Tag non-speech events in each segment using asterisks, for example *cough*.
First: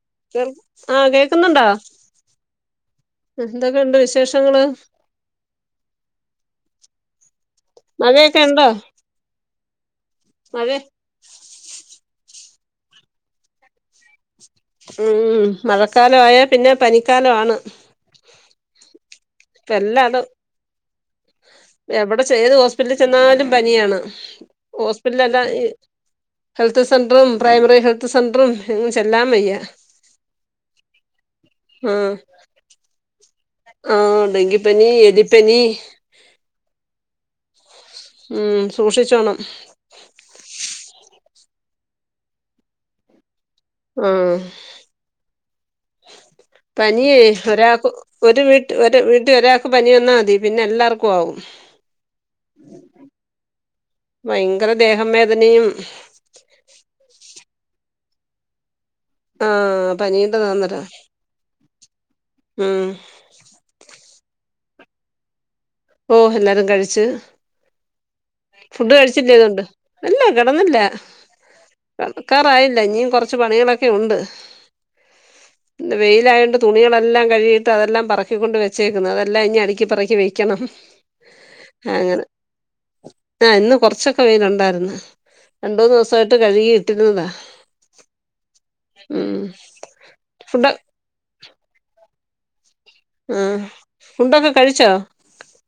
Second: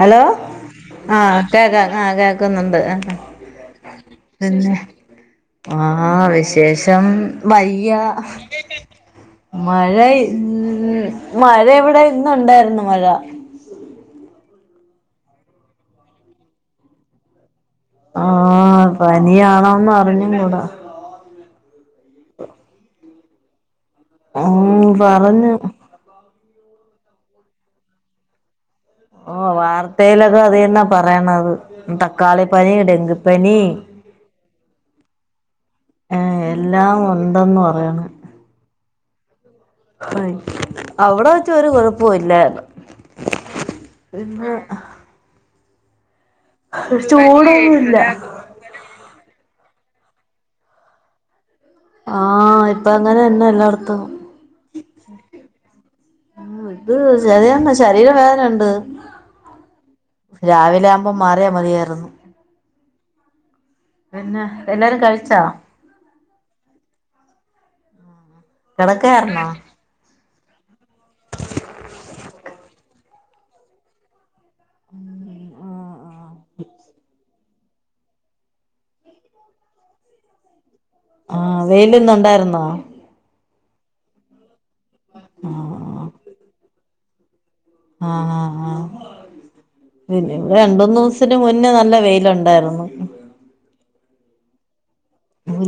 Hello കേൾ ആഹ് ആ കേക്കുന്നുണ്ടോ കേക്ക ആ കേൾക്കുന്നുണ്ട് എന്തൊക്കെയുണ്ട് വിശേഷങ്ങള് പിന്നെ ആ ശേഷം വയ്യ മഴയൊക്കെ ഉണ്ടോ മഴ മഴ ഉ മഴ എവിടെ ഇന്ന് ഉണ്ടായിരുന്നു മഴ ഉം മഴക്കാലം ആയ പിന്നെ പനിക്കാലണ് ആ പനിയാണോന്ന് അറിഞ്ഞും കൂട എവിടെ ചെയ്ത് ഹോസ്പിറ്റലിൽ ചെന്നാലും പനിയാണ് ഉം ഹോസ്പിറ്റല അല്ലാം പറഞ്ഞു ഹെൽത്ത് സെൻറും പ്രൈമറി ഹെൽത്ത് സെൻറും ഓ വാർത്തയിലൊക്കെ അതെന്നെ പറയണത് തക്കാളിപ്പനി ഡെങ്കു ആ ഡങ്കിപ്പനി എലിപ്പനി ഉണ്ടന്ന് പറയന്ന് ഉം സൂക്ഷിച്ചോണം അവിടെ വെച്ച് ഒരു കുഴപ്പവും ഇല്ലായിരുന്നു ആ പിന്നെ പനിയേ ഒരാക്ക് ചൂടൊന്നുല്ല ഒരു ഒരു വീട്ടൽ ഒരാ പനി വന്നാൽ മതി പിന്നെ എല്ലാർക്കും ആവും ആ ഇപ്പ അങ്ങനെന്നെ എല്ലായിടത്തും ഭയങ്കര ദേഹം വേദനയും ഉ ഇത് ശരിന്ന ശരീര വേദന ഉണ്ട് ആഹ് പനീന്റെ തോന്നലാ രാവിലെ ആവുമ്പോ മാറിയാ മതിയായിരുന്നു ഉം പിന്നെ എല്ലാരും കഴിച്ചാ ഓ എല്ലാരും കഴിച്ച് ഫുഡ് കിടക്കായിരുന്നോ കഴിച്ചില്ലേതുകൊണ്ട് എല്ല കിടന്നില്ല കിടക്കാറായില്ല ഇനിയും കൊറച്ച് പണികളൊക്കെ ഉണ്ട് ഉം വെയിലായതണ്ട് തുണികെല്ലാം കഴുകയിട്ട് അതെല്ലാം പെറക്കിക്കൊണ്ട് വച്ചേക്കുന്ന് അതെല്ലാം ഇനി അടുക്കി പെറക്കി വെക്കും വെക്കണം ആഹ വെയിലൊന്ന അങ്ങനെ ഇണ്ടായിരുന്നോ ആ ഇന്ന് കുറച്ചൊക്കെ വെനുണ്ടായിരുന്നു രണ്ട മൂന്ന് ആഹ് ദിവസമായിയിട്ട് കഴുകി ഇട്ടിരുന്നതാ ആഹ് ആഹ് ആ ഉം പിന്നെ ഫുഡ് രണ്ടന്ന്ു ദിവസ മുന്നേ നല്ല വെയിലുണ്ടായിരുന്നു ആ ഫണ്ടൊക്കെ കഴിച്ചോ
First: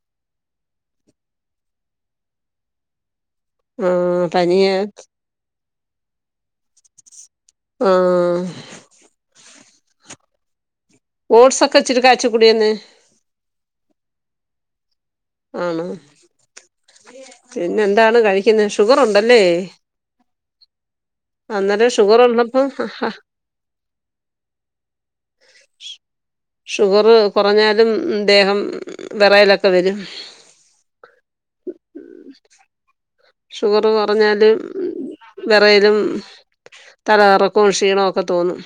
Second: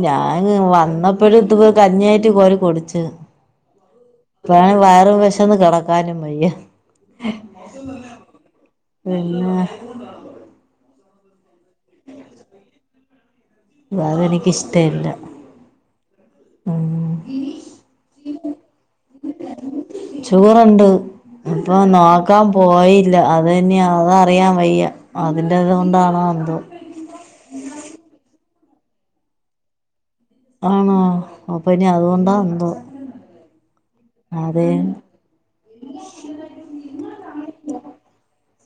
ഞാൻ വന്നപ്പോഴും ഇത് കഞ്ഞായിട്ട് കോല കൊടിച്ചു ആ പ പനിയ വയറ വിശന്ന് കിടക്ക കാന വയ്യ ആ പിന്നെ ണ ഓട്്സ് ഒക്കെ ഇച്ചിട്ട് കാച്ച കൂടിയന്ന്െ അതത എനിക്കിഷ്ടമല്ല ആണ പിന്നെ എന്താണ് കഴിക്കുന്നത് ഷുഗർ ഉണ്ടല്ലേ അപ്പൊ അന്നേരം ഷുഗർ നോക്കാൻ ഉള്ളപ്പം പോയില്ല അത് തന്നെയാ അത് അറിയാൻ വയ്യ അതിന്റേത് കൊണ്ടാണോ എന്തോ ഷുഗർ കുറഞ്ഞാലും ദേഹം വിറയലൊക്കെ വരും ആണോ അപ്പൊ ഇനി അതുകൊണ്ടാ എന്തോ ഷുഗർ കുറഞ്ഞാല് അതെ വെറയലും തലകറക്കവും ക്ഷീണവും ഒക്കെ തോന്നും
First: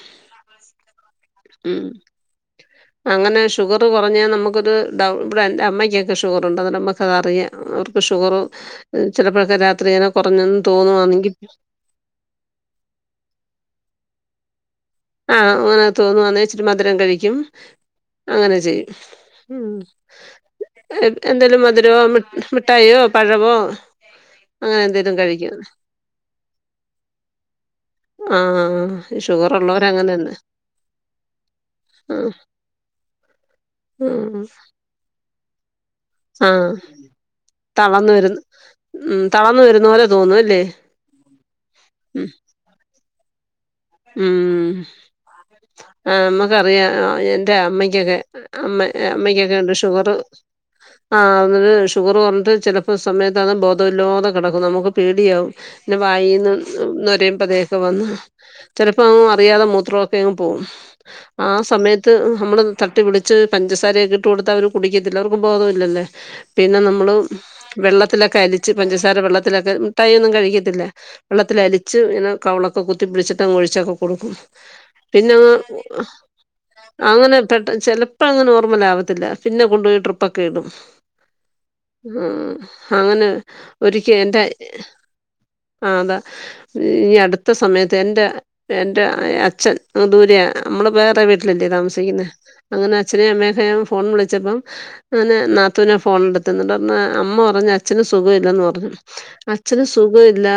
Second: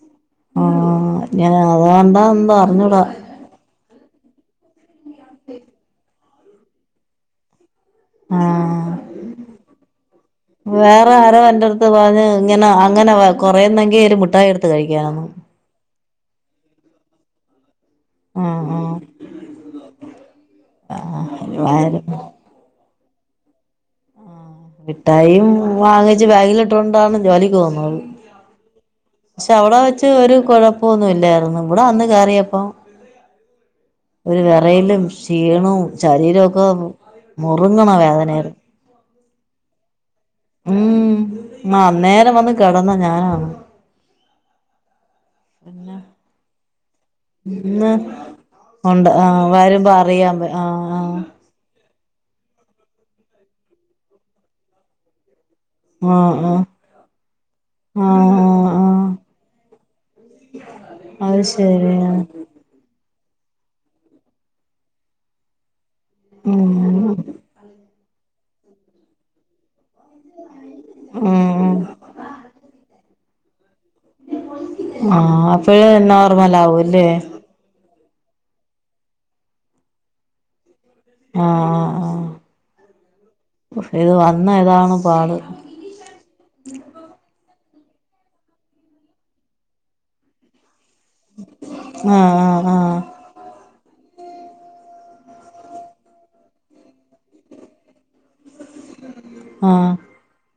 ആഹ് ഞാൻ ഉം അതുകൊണ്ടാ എന്തോ അറിഞ്ഞൂടാ അങ്ങനെ ഷുഗറ് കൊ റഞ്ഞാൽ നമുക്കൊരു ഡൗ ഇവിടെ എന്റെ അമ്മക്കൊക്കെ ഷുഗറുണ്ട് അന്നേരം നമുക്കതറിയാം ഷുഗർ ആഹ് ചിലപ്പോഴൊക്കെ രാത്രി ഇങ്ങനെ കുറഞ്ഞെന്ന് വേറെ തോന്നുവാണെങ്കിൽ ആരോ എന്റെ അടുത്ത് പറഞ്ഞ് ഇങ്ങനെ അങ്ങനെ കൊറയന്നെങ്കി ഒരു മു ട്ടായി എടുത്ത് കഴിക്കണോന്ന് തോന്നുവാന്നേ ഇച്ചിരെ മധുരം കഴിക്കും അങ്ങനെ ആഹ് ചെയ്യും ഉം ആഹ് *unintelligible* എന്തേലും മധുരോ ആഹ് മിഠായോ പഴവോ ആ മിട്ടായിം വാങ്ങിച്ച് ബാഗിലിട്ടോണ്ടാണ് ജോലി പോന്നത് ഷുഗർള്ളോ ത് ഒരു കൊഴപ്പൊന്നുല്ലാര്ന്നു ഇവടെ വന്ന് ആ കേറിയപ്പോ ഒരു ആ വെറയലും ക്ഷീണവും ആ ശരീരൊക്കെ മുറുങ്ണ തളർന്നു വരുന്നു വേദനാര് ഉം തളർന്നു വരുന്ന പോലെ തോന്നും അല്ലേ ഉം നന്നേ ഉം ങ്ങനെ വന്ന് കെടന്ന ഞാനാണ് ഉം പിന്നെ ആ നമ്മക്കറിയാ എന്റെ ഇന്ന് അമ്മക്കൊക്കെ അമ്മ ഉണ്ട് ആ അമ്മക്കൊക്കെ ണ്ട് വരുമ്പോ ഷുഗർ അറിയാൻ പ ആ ആ *unintelligible* ഷുഗർ കൊർഞ്ട്ട് ചെലപ്പോ സമയത്താന്ന് ബോധവില്ലാതെ കെടക്കും നമുക്ക് പേടിയാവും പിന്നെ വായിന്ന് നുരം പതൊക്കെ വന്നു ആ ആ ആ ആ ചെലപ്പോ അറിയാതെ മൂത്രമൊക്കെങ് പോകും അത് ആ ശരിയാ സമയത്ത് നമ്മള് തട്ടി വിളി ച്ച് പഞ്ചസാരയൊക്കെ ഇട്ട് കൊടുത്ത അവർ കുടിക്കത്തില്ല അവർക്ക് ബോധവില്ലല്ലേ പിന്നെ ഉം നമ്മള് വെള്ള ത്തിലൊക്കെ അലിച്ച് പഞ്ചസാര വെള്ളത്തിലൊക്കെ ട്ടായൊന്നും കഴിക്കത്തില്ല ഉം വെള്ളത്തിലിച്ച് *unintelligible* കവിളൊക്കെ കുത്തി പിട്ച്ച്ട്ട് അങ്ങ് ഒഴിച്ചൊക്കെ കൊടുക്കും ആ പിന്നെ അങ്ങ് അപ്പഴേ നോർമൽ ആവൂല്ലേ അങ്ങനെ പെട്ട ചെല പ്പത് നോർമലാവത്തില്ല പിന്നെ കൊണ്ടോയി ട്രിപ്പൊക്കെടും ആ ആ അ അങ്ങനെ ആ ഒരിക്ക ഇത് എന്റെ വന്ന ഇതാണ് പാട് ആ അതാ ഈ അട് ത്ത സമയത്ത് എൻ്റെ എൻ്റെ അച്ഛൻ ദൂരെ നമ്മള വേറെ വീട്ടിലല്ലേ ആ താമസിക്കുന്നേ ആ ആ അങ്ങനെ അച്ചനേം അമ്മനേം ഞാൻ ഫോൺ വിളി ച്ച പ്പൊ അങ്ങനെ നാത്തുനാ ഫോണെടുത്തത് ഇന്ന്ട്ട് പറഞ്ഞു അമ്മ പറഞ്ഞു അച്ഛന് സുഖം ഇല്ലെന്ന് പർഞ്ഞു ആ അച്ഛന് സുഖ ഇല്ല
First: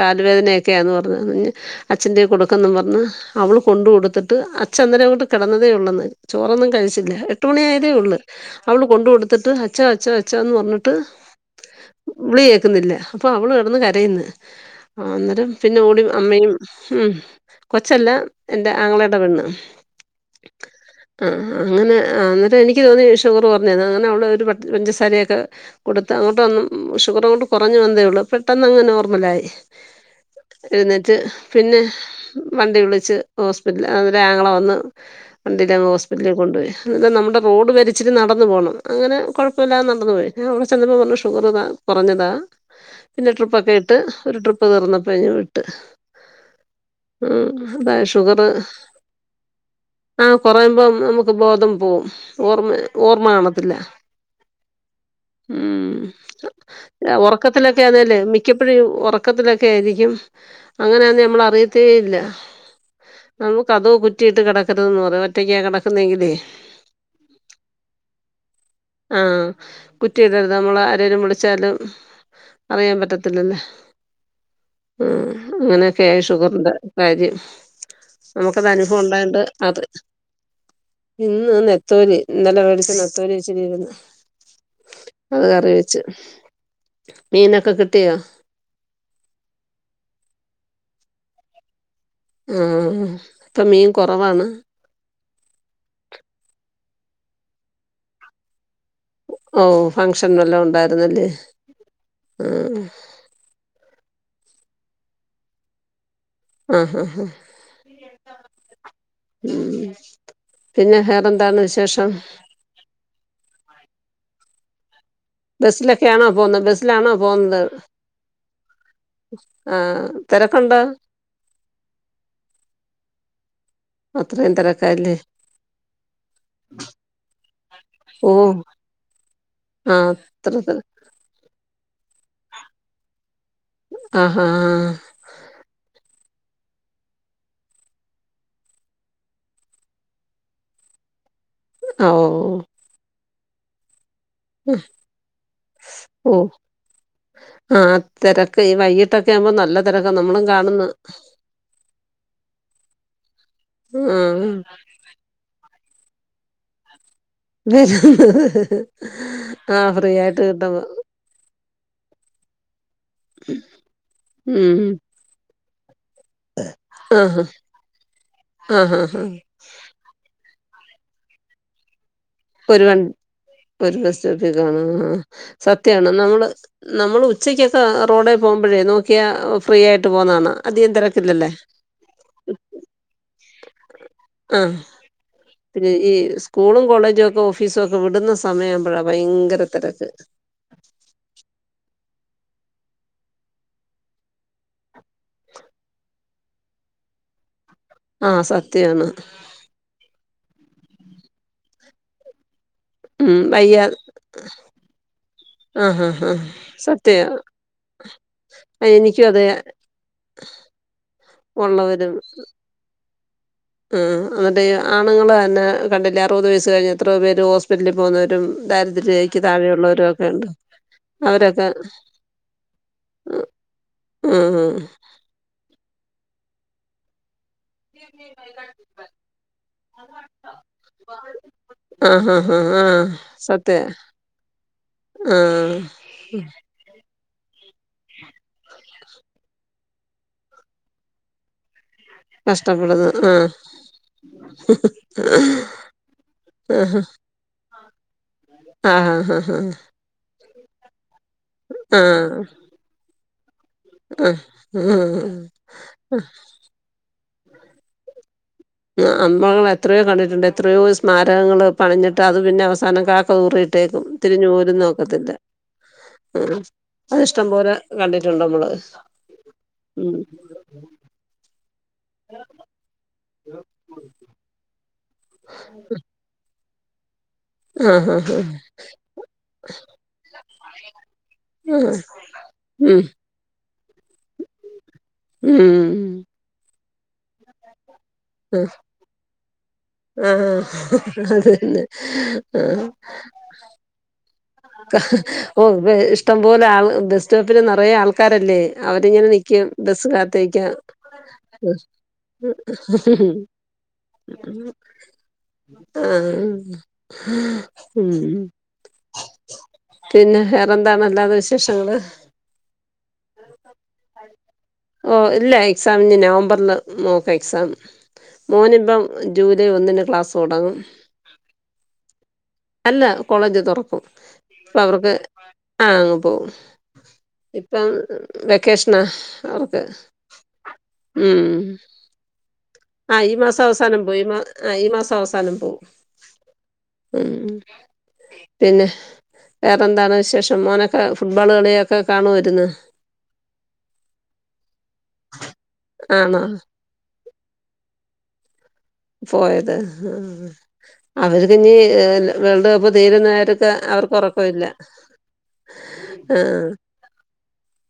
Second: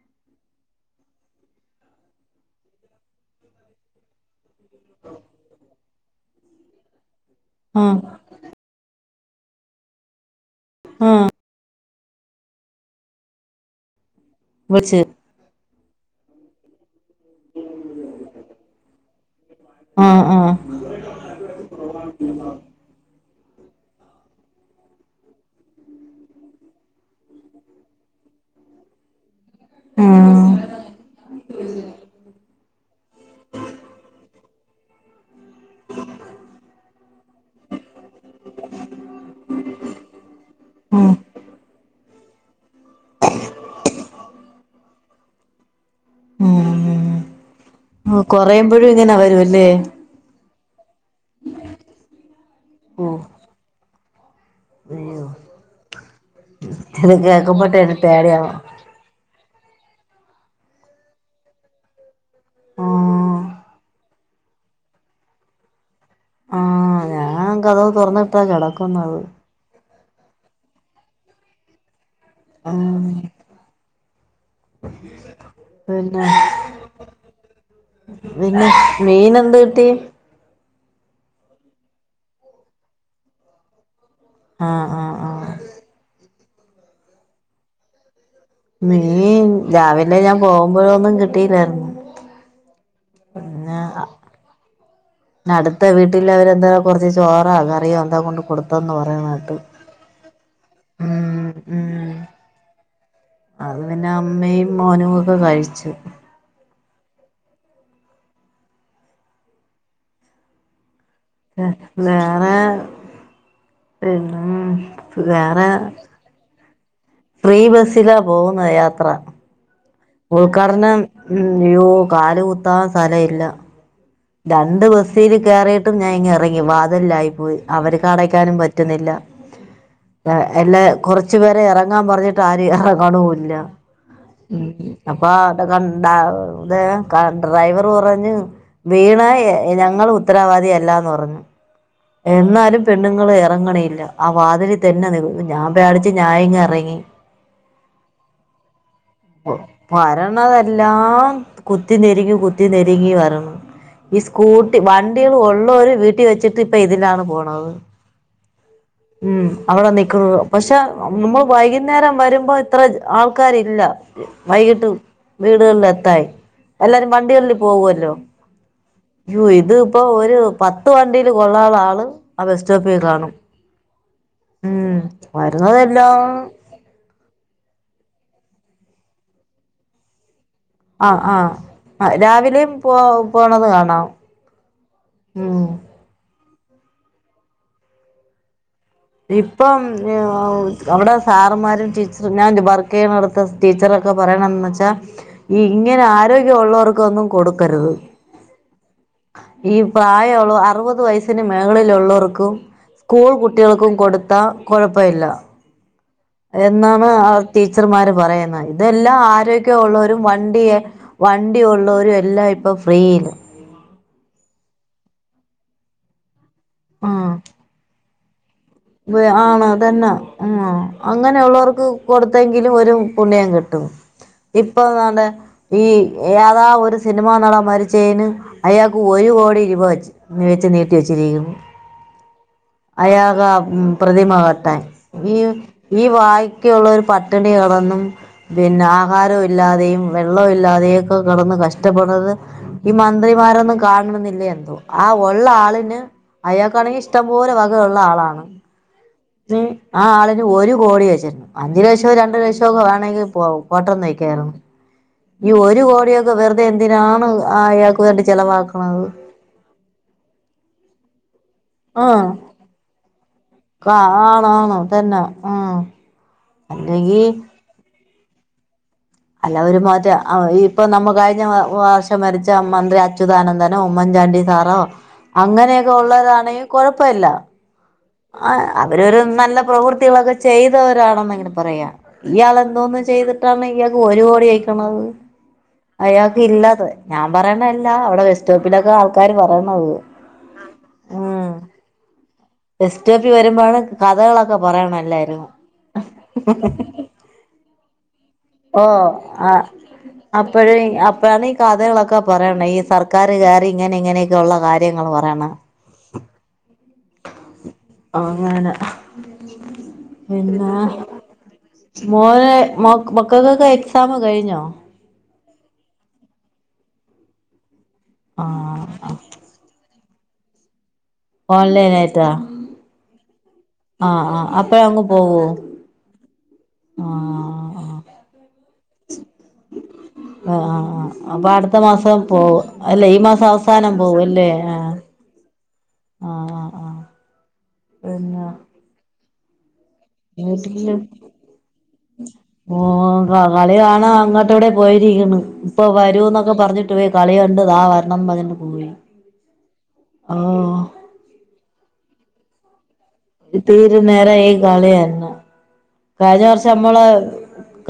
കാല് വേദനക്ക്യാന്ന് പറഞ്ഞു അച്ഛൻ്റെ കൊട്ക്കെന്നും പറഞ് അവള് കൊണ്ട് കൊടുത്തിട്ട് അച്ചന്നേരം ങ്ങോട്ട് കെടന്നതേ ഉള്ളെന്നേ ചോറൊന്നും കഴി *unintelligible* എട്ട് മണി ആ ആയതേഒള്ളു അവള് കൊണ്ട് കൊടുത്തിട്ട് അച്ചാ അച്ചാ അച്ചാന്ന് പറഞ്ഞിട്ട് ആ വിളി കേക്കുന്നില്ല അപ്പൊ അവള് കിടന്ന് കരയുന്നു അ വിളിച്ച് അന്നേരം പിന്നെ ഓടി അമ്മയും ഉം കൊച്ചല്ല എൻ്റെ ആങ്ങളേടെ പെണ്ണ് ആഹ് ആഹ് ആ അങ്ങനെ അന്നേരം എനിക്ക് തോന്നി ഷു ഷുഗറ് കുറഞ്ഞതാന്ന് അങ്ങനെ അവള് ഒരു പെട്ട പഞ്ചസാരയൊക്കെ കൊടുത്ത് അങ്ങോട്ടൊന്നും ഷുഗറങ്ങോട്ട് കൊറഞ്ഞു വന്നേതേ ഒള്ളൂ പെട്ടെന്നങ്ങ് നോർമലായി ആഹ് എഴുന്നിറ്റ് പിന്നെ വണ്ടി വിളിച്ച് ഹോസ്പിറ്റല അ ഒര് ആ ണ് വന്ന് വണ്ടിലങ്ങ് ഹോസ്പിറ്റലി കൊണ്ടുപോയി അതാ നമ്മുടെ റോഡ് വരെ ഇച്ഛരെ നടന്നു പോണം അങ്ങനെ കൊഴപ്പവില്ലാതെ നടന്നു പോയി അവിടെ ചെന്നപ്പോ ആഹ് പറഞ്ഞു ഷുഗറ് താ കുറഞ്ഞതാ പിന്നെ ട്രിപ്പൊക്കെ ഇട്ട് ഒരു ട്രിപ്പ് തീർന്നപ്പോ ഇങ്ങു വിട്ട് ആഹ് ആ അതാ ഓഹ് ഷുഗറ് കൊറയുമ്പഴും ഇങ്ങനെ വരുവല്ലേ ആ കുറയുമ്പോം നമുക്ക് ബോധം പോവും ഓർമ്മ ഓർമ്മ കാണത്തില്ല അയ്യോ ഉം കേക്കുമ്പട്ടെ ഉറക്കത്തിലൊക്കെ ഒരു ആന്നല്ലേ പേടിയാവും മിക്കപ്പോഴും ഉറക്കത്തിലൊക് ക്കെ ആരിക്കും അങ്ങനാന്നു നമ്മളറിയത്തേ ഇല്ല ആഹ് നമുക്കതു റ്റിയിട്ട് കൊടുക്കരുതെന്ന് പറ ഒറ്റയ്ക്കാ കിട ക്കുന്നേങ്കിലേ ആഹ് ഞാൻ കതവ് തുറന്നിട്ടാ കിടക്കുന്നത് ആഹ് കുറ്റിയിടരുത് നമ്മൾ ആരേലും വിളിച്ചാലും അറിയാൻ ആഹ് പറ്റത്തില്ലല്ലേ ഉം അങ്ങനെയൊക്കെയായി പിന്നെ ഷുഗറിന്റെ കാര്യം. നമുക്കത് പിന്നെ അനുഭവം മീൻ ഉണ്ടായണ്ട് എന്ത് അത് കിട്ടി ഇന്ന് നെത്തോലി ഇന്നലെ വേടിച്ച നത്തോലി വച്ചിരിന്ന് ആഹ് ആഹ് അത് ആഹ് കറി വച്ച്. മീനൊക്കെ കിട്ടിയോ? മീൻ രാവില ഞാൻ പോകുമ്പോഴൊന്നും കിട്ടില്ലായിരുന്നു ആഹ് ഇപ്പൊ മീൻ കുറവാണ്. പി അടുത്ത വീട്ടില് അവരെ എന്താ കൊറച്ച് ചോറാ കറിയോ എന്താ കൊണ്ട് കൊടുത് ത്തന്ന് പറേന്നെകേട്ട് ഓ ഫംഗ്ഷൻ വല്ലതും ഉണ്ടായിരുന്നല്ലേ ഉം ഉം ആ അത് പിന്നെ അമ്മയും മോനു ഒക്കെ കഴിച്ചു. ആ ഹ ഹാ പിന്നെ ഹാപ് വേറെ പിൻ ബസ്സിലൊക്കെയാണോ പോന്നെ ബസ് ഫ്രീ ബസിലാ പോവുന്ന യാത്ര. ആ തിരക്കുണ്ടോ ഉൾഘാടനം ഉം അയ്യോ കാല് കുത്താൻ സ്ഥലഇല്ല. അത്രയും രണ്ട് തിരക്കല്ലേ ബസ്സില് കേയറിയിട്ടും ഞാനിങ്ങ് ഇറങ്ങി. വാതിലിലായിപോയി അവർക്ക് ഓ അടയ്ക്കാനും പറ്റുന്നില്ല. ആ അത്ര തിരക്ക് എല്ലാ കൊറച്ചു പേരെ ഇറ ങ്ങാൻ പറഞ്ഞിട്ട് ആരും ഉറങ്ങണോ ഇല്ല ആഹാ അപ്പ അ കണ്ട തെ കണ്ട് ഡ്രൈവർ പറഞ്ഞു വീണാ ഞങ്ങൾ ഉത്തരവാദി അല്ലാന്ന് പറഞ്ഞു. ആ ഓ എന്നാലും പെണ്ണുങ്ങൾ ഇറങ്ങണില്ല. ആ വാതിലി തന്നെ നിന്നു. ഞാൻ പേടിച്ച് ഓ ഞാനിങ്ങ് ഇറങ്ങി. ആ തിരക്ക് ഈ വൈകിട്ടൊക്കെ ആകുമ്പോൾ നല്ല തിരക്കാണ് നമ്മളും കാണുന്നു വരണതെല്ലാം കുത്തി നെരിങ്ങി കുത്തി നെരിങ്ങി വരണ്. ആ ഈ സ്കൂട്ടി വണ്ടികൾ ഉള്ളോര് വീട്ടിൽ വെച്ചിട്ട് ഇപ്പൊ ഇതിലാണ് പോണത്. ഉം വരുന്നത് ആ അവിടെ ഫ്രീ നിക്കുന്നത്. ആയിട്ട് പക്ഷെ കിട്ടുമ്പോൾ നമ്മൾ വൈകി കുന്നേരം വരുമ്പോ ഇത്ര ആൾക്കാരില്ല. ഉം വൈകിട്ട് വീടുകളില ലായി. എല്ലാരും ആഹാ വണ്ടികളിൽ പോവുഅല്ലോ, ആഹാ ഹാ അയ്യോ ഇത് ഇപ്പോ ഒരു പത് ത്ത് വണ്ടിയില് കൊള്ളാനുള്ള ആള് ആ ബസ് ഒരു സ്റ്റോപ്പിൽ വണ്ടി കാണും. ഒരു ബസ് സ്റ്റോപ്പി കാണും. ഉം ആ സത്യാണ് നമ്മള് വരുന്നതെല്ലാം നമ്മൾ ഉച്ചക്കൊക്കെ റോഡേ പോകുമ്പോഴേ നോക്കിയാ ഫ്രീ ആയിട്ട് പോന്ന കാണാം. ആ ആ ആ രാവിലെയും പോ പോണത് കാണാം. ആ ഉം പിന്നെ ഈ സ്കൂളും കോളേജും ഒക്കെ ഓഫീസ ഒക്കെ വിടുന്ന സമയം ഇപ്പം അവിടെ സാറന്മാരും ചേച്ചി ഞാൻ വർക്ക് ചെയ്യണോടത്ത് ടീച്ചറൊക്കെ പറയണന്ന് വെച്ചാൽ ഈ ഇങ്ങനെ ആരോഗ്യം ഉള്ളവർക്ക് ഒന്നും കൊടു ക്കരുത്. ആ സത്യാണ് ഈ പായം അറുപത് വയന് മേളിലുള്ളവർക്കും സ്കൂൾ ഉം വയ്യ കുട്ടികൾക്കും കൊടുത്താ കുഴപ്പമില്ല. ആ ഹാ ഹാ എന്നാണ് സത്യാ ആ ടീച്ചർമാര് പറയുന്നേ. ഇതെല്ലാം എനിക്കും അതെ ആരോഗ്യഉള്ളോരും വണ്ടിയെ വണ്ടി ഉള്ളവരും ഉള്ളോരും എല്ലാം ഇപ്പം ഫ്രീയില് ആ എന്നിട്ട് ആണുങ്ങൾ അതെന്നെ കണ്ടില്ലേ അറുപത് വയസ്സ് കഴിഞ്ഞ് എത്ര പേര് ഹോസ്പിറ്റലിൽ പോന്നോരും വ് ആണ് തന്നെ ഉം അവരൊക്കെ അങ്ങനെയുള്ളവർക്ക് കൊടുത്തെങ്കിലും ഒരു പുണ്യം കിട് ട്ടും. ആ ആ ഇപ്പൊ അതെ ഈ ഏതാ ഒരു സിനിമ നടൻ മരിച്ചയിന് അയാൾക്ക് ഒരു കോടി രൂപ വെച്ച് വെച്ച് നീട്ടി വെച്ചിരിക്കുന്നു ആഹ് ആഹ് ആഹ് ആഹ് അയാക സത്യ പ്രതിമ കട്ടാൻ. ഈ ആഹ് ഈ വാക്കിയുള്ളോരു പട്ടിണിക വന്നും പിന്നെ ആഹാരം ഇല്ലാതെയും വെള്ളം ഇല്ലാതെയു ഒക്കെ കെടന്ന് കഷ് ഇഷ്ടപ്പെടുന്നത് ഈ മ കഷ്ടപ്പെടുന്നു ആഹ് ണെങ്കിൽ ഇഷ്ടം പോലെ വക ഇള്ള ആളാണ് ആഹ് ആഹ് ആഹ് വി ആ ആളിന് ഒരു കോടി വെച്ചിരുന്നു അഞ്ചു ലക്ഷോ രണ്ടു ലക്ഷോ ഒക്കെ വേണെങ്കിൽ പോവും ഓട്ടം ആഹ് നയിക്കാര്ന്നു ആഹ് ആഹ് ഈ ഒരു കോടിയൊക്കെ വെറുതെ എന്തിനാണ്. ആ അയാക്ക് വേണ്ടി ചെലവാക്ക്ണത് ഇപ്പ ഈ സ്മാരകങ്ങള് പണിഞ്ഞിട്ട് അത് പിന്നെ അവസാനം കാ കാ കോറീട്ടേക്കുന്നു തിരിഞ്ഞ് പോലും ആണാണ് തന്നെ നോക്കത്തില്ല ആഹ് അ അത് അല്ലെങ്കി ഇഷ്ടം പോലെ കണ്ടിട്ടുണ്ട് നമ്മള് അല്ല ഒരു മാറ്റ ഉം അ ഇപ്പൊ നമ്മ കഴിഞ്ഞ വ വർഷം മരിച്ച മന്ത്രി അ അച്യുതാനന്ദനോ ഉമ്മൻചാണ്ടി സാറോ അങ്ങനെയൊക്കെ ഉള്ളരാണെങ്കിൽ കൊഴപ്പല്ല. ആഹ് ആഹ് ആ അവരൊരു നല്ല പ്രവൃത്തികളൊക്കെ ചെയ്തവരാണെന്നെങ്കിലും പറയാം ആഹ് ഇയാൾെന്തോന്ന് ഉം ചെയ്ത്ട്ടാണ് ഇയാക്ക് വോ ഉം ഞാ അവിടെ ആഹ് വെസ്റ്റോപ്പിലൊക്കെ ആൾക്കാര് പറയുന്നൊള്ളു ആഹ് അത് ഉം തന്നെ ബെസ്റ്റോപ്പി വരുമ്പോണ് കഥകളൊ ക ഹ് ഓ വെ ഇഷ്ടം പോലെ ആള് ബസ്റ്റോപ്പില് നറയെ ആള് ഓ അ കാത്തിരിക്കാൻ അപ്പഴെ അപ്പഴാണ് ഈ കഥകളൊക്കെ പറയണേ ഈ സർക്ക ക്കാറ് ക്കാറ് ഇങ്ങനെ ഇങ്ങനെയൊക്കെ ഉള്ള കാര്യങ്ങൾ പറയണെ ആ ഹ മ് അങ്ങനെ മ് പിന്നെ വേറെന്താണ് അല്ലാതെ വിഷ മോനെ മോക്ക് മക്കൾക്കൊക്കെ എക്സാം കഴിഞ്ഞോ ഇപ്പ ഇല്ല എക്സാം ഇനി നവംബറിൽ നോക്കാ എക്സാം. ആ മോന് ഇപ്പം ജൂലൈ ഒന്നിന് ക്ലാസ് ടങ്ങും ഓൺലൈൻ ആയിട്ടാ കോളേജ് തുറക്കും ആ ആ ഇപ്പൊ അപ്പഴ അങ്ങ് അവർക്ക് പോവോ ആഹ് അങ്ങ് പോകും ആ ഇപ്പം ആ വെക്കേഷനാ അവക്ക് ഒ ആ ആ അപ്പൊ അട്ത്ത മാസം പോവു അല്ല ഈ ആഹ് മാസം അവ ന്താലും പോവും ആ ഉം പിന്നെ ഏ എന്ന വിശേഷം വീട്ടില് മോനൊക്കെ ഫുട്ബോള് കളി ഓ ഞ്ഞിട്ട് പോയി ആണോ കളകണ്ട് ദാ വരണം പറയ്ന്ന് പോയത് ഹ് അവര് തന്നെ എ വേൾഡ് കപ്പ് തീരുന്നവർക്ക് തീരു അവർക്ക് നേരം ഈ ഉറക്കമില്ല കളിയെന്നെ ആ കഴിഞ്ഞ വർഷം മ്മള്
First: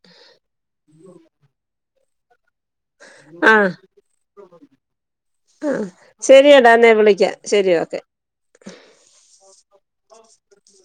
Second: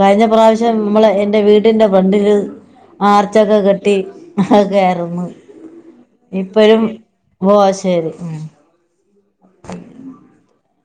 കഴിഞ്ഞ പ്രാവശ്യം മ്മള് എന്റെ വീടിന്റെ ഫ്രണ്ടില് ആ ആർച്ചൊക്കെ കെട്ടി ഹ് ക്കെര്ന്നു ആ ശരിയടാ എന്ന ഞാൻ വിളിക്കാ ഓ ശരി ഓക്കെ. ഉം *unintelligible*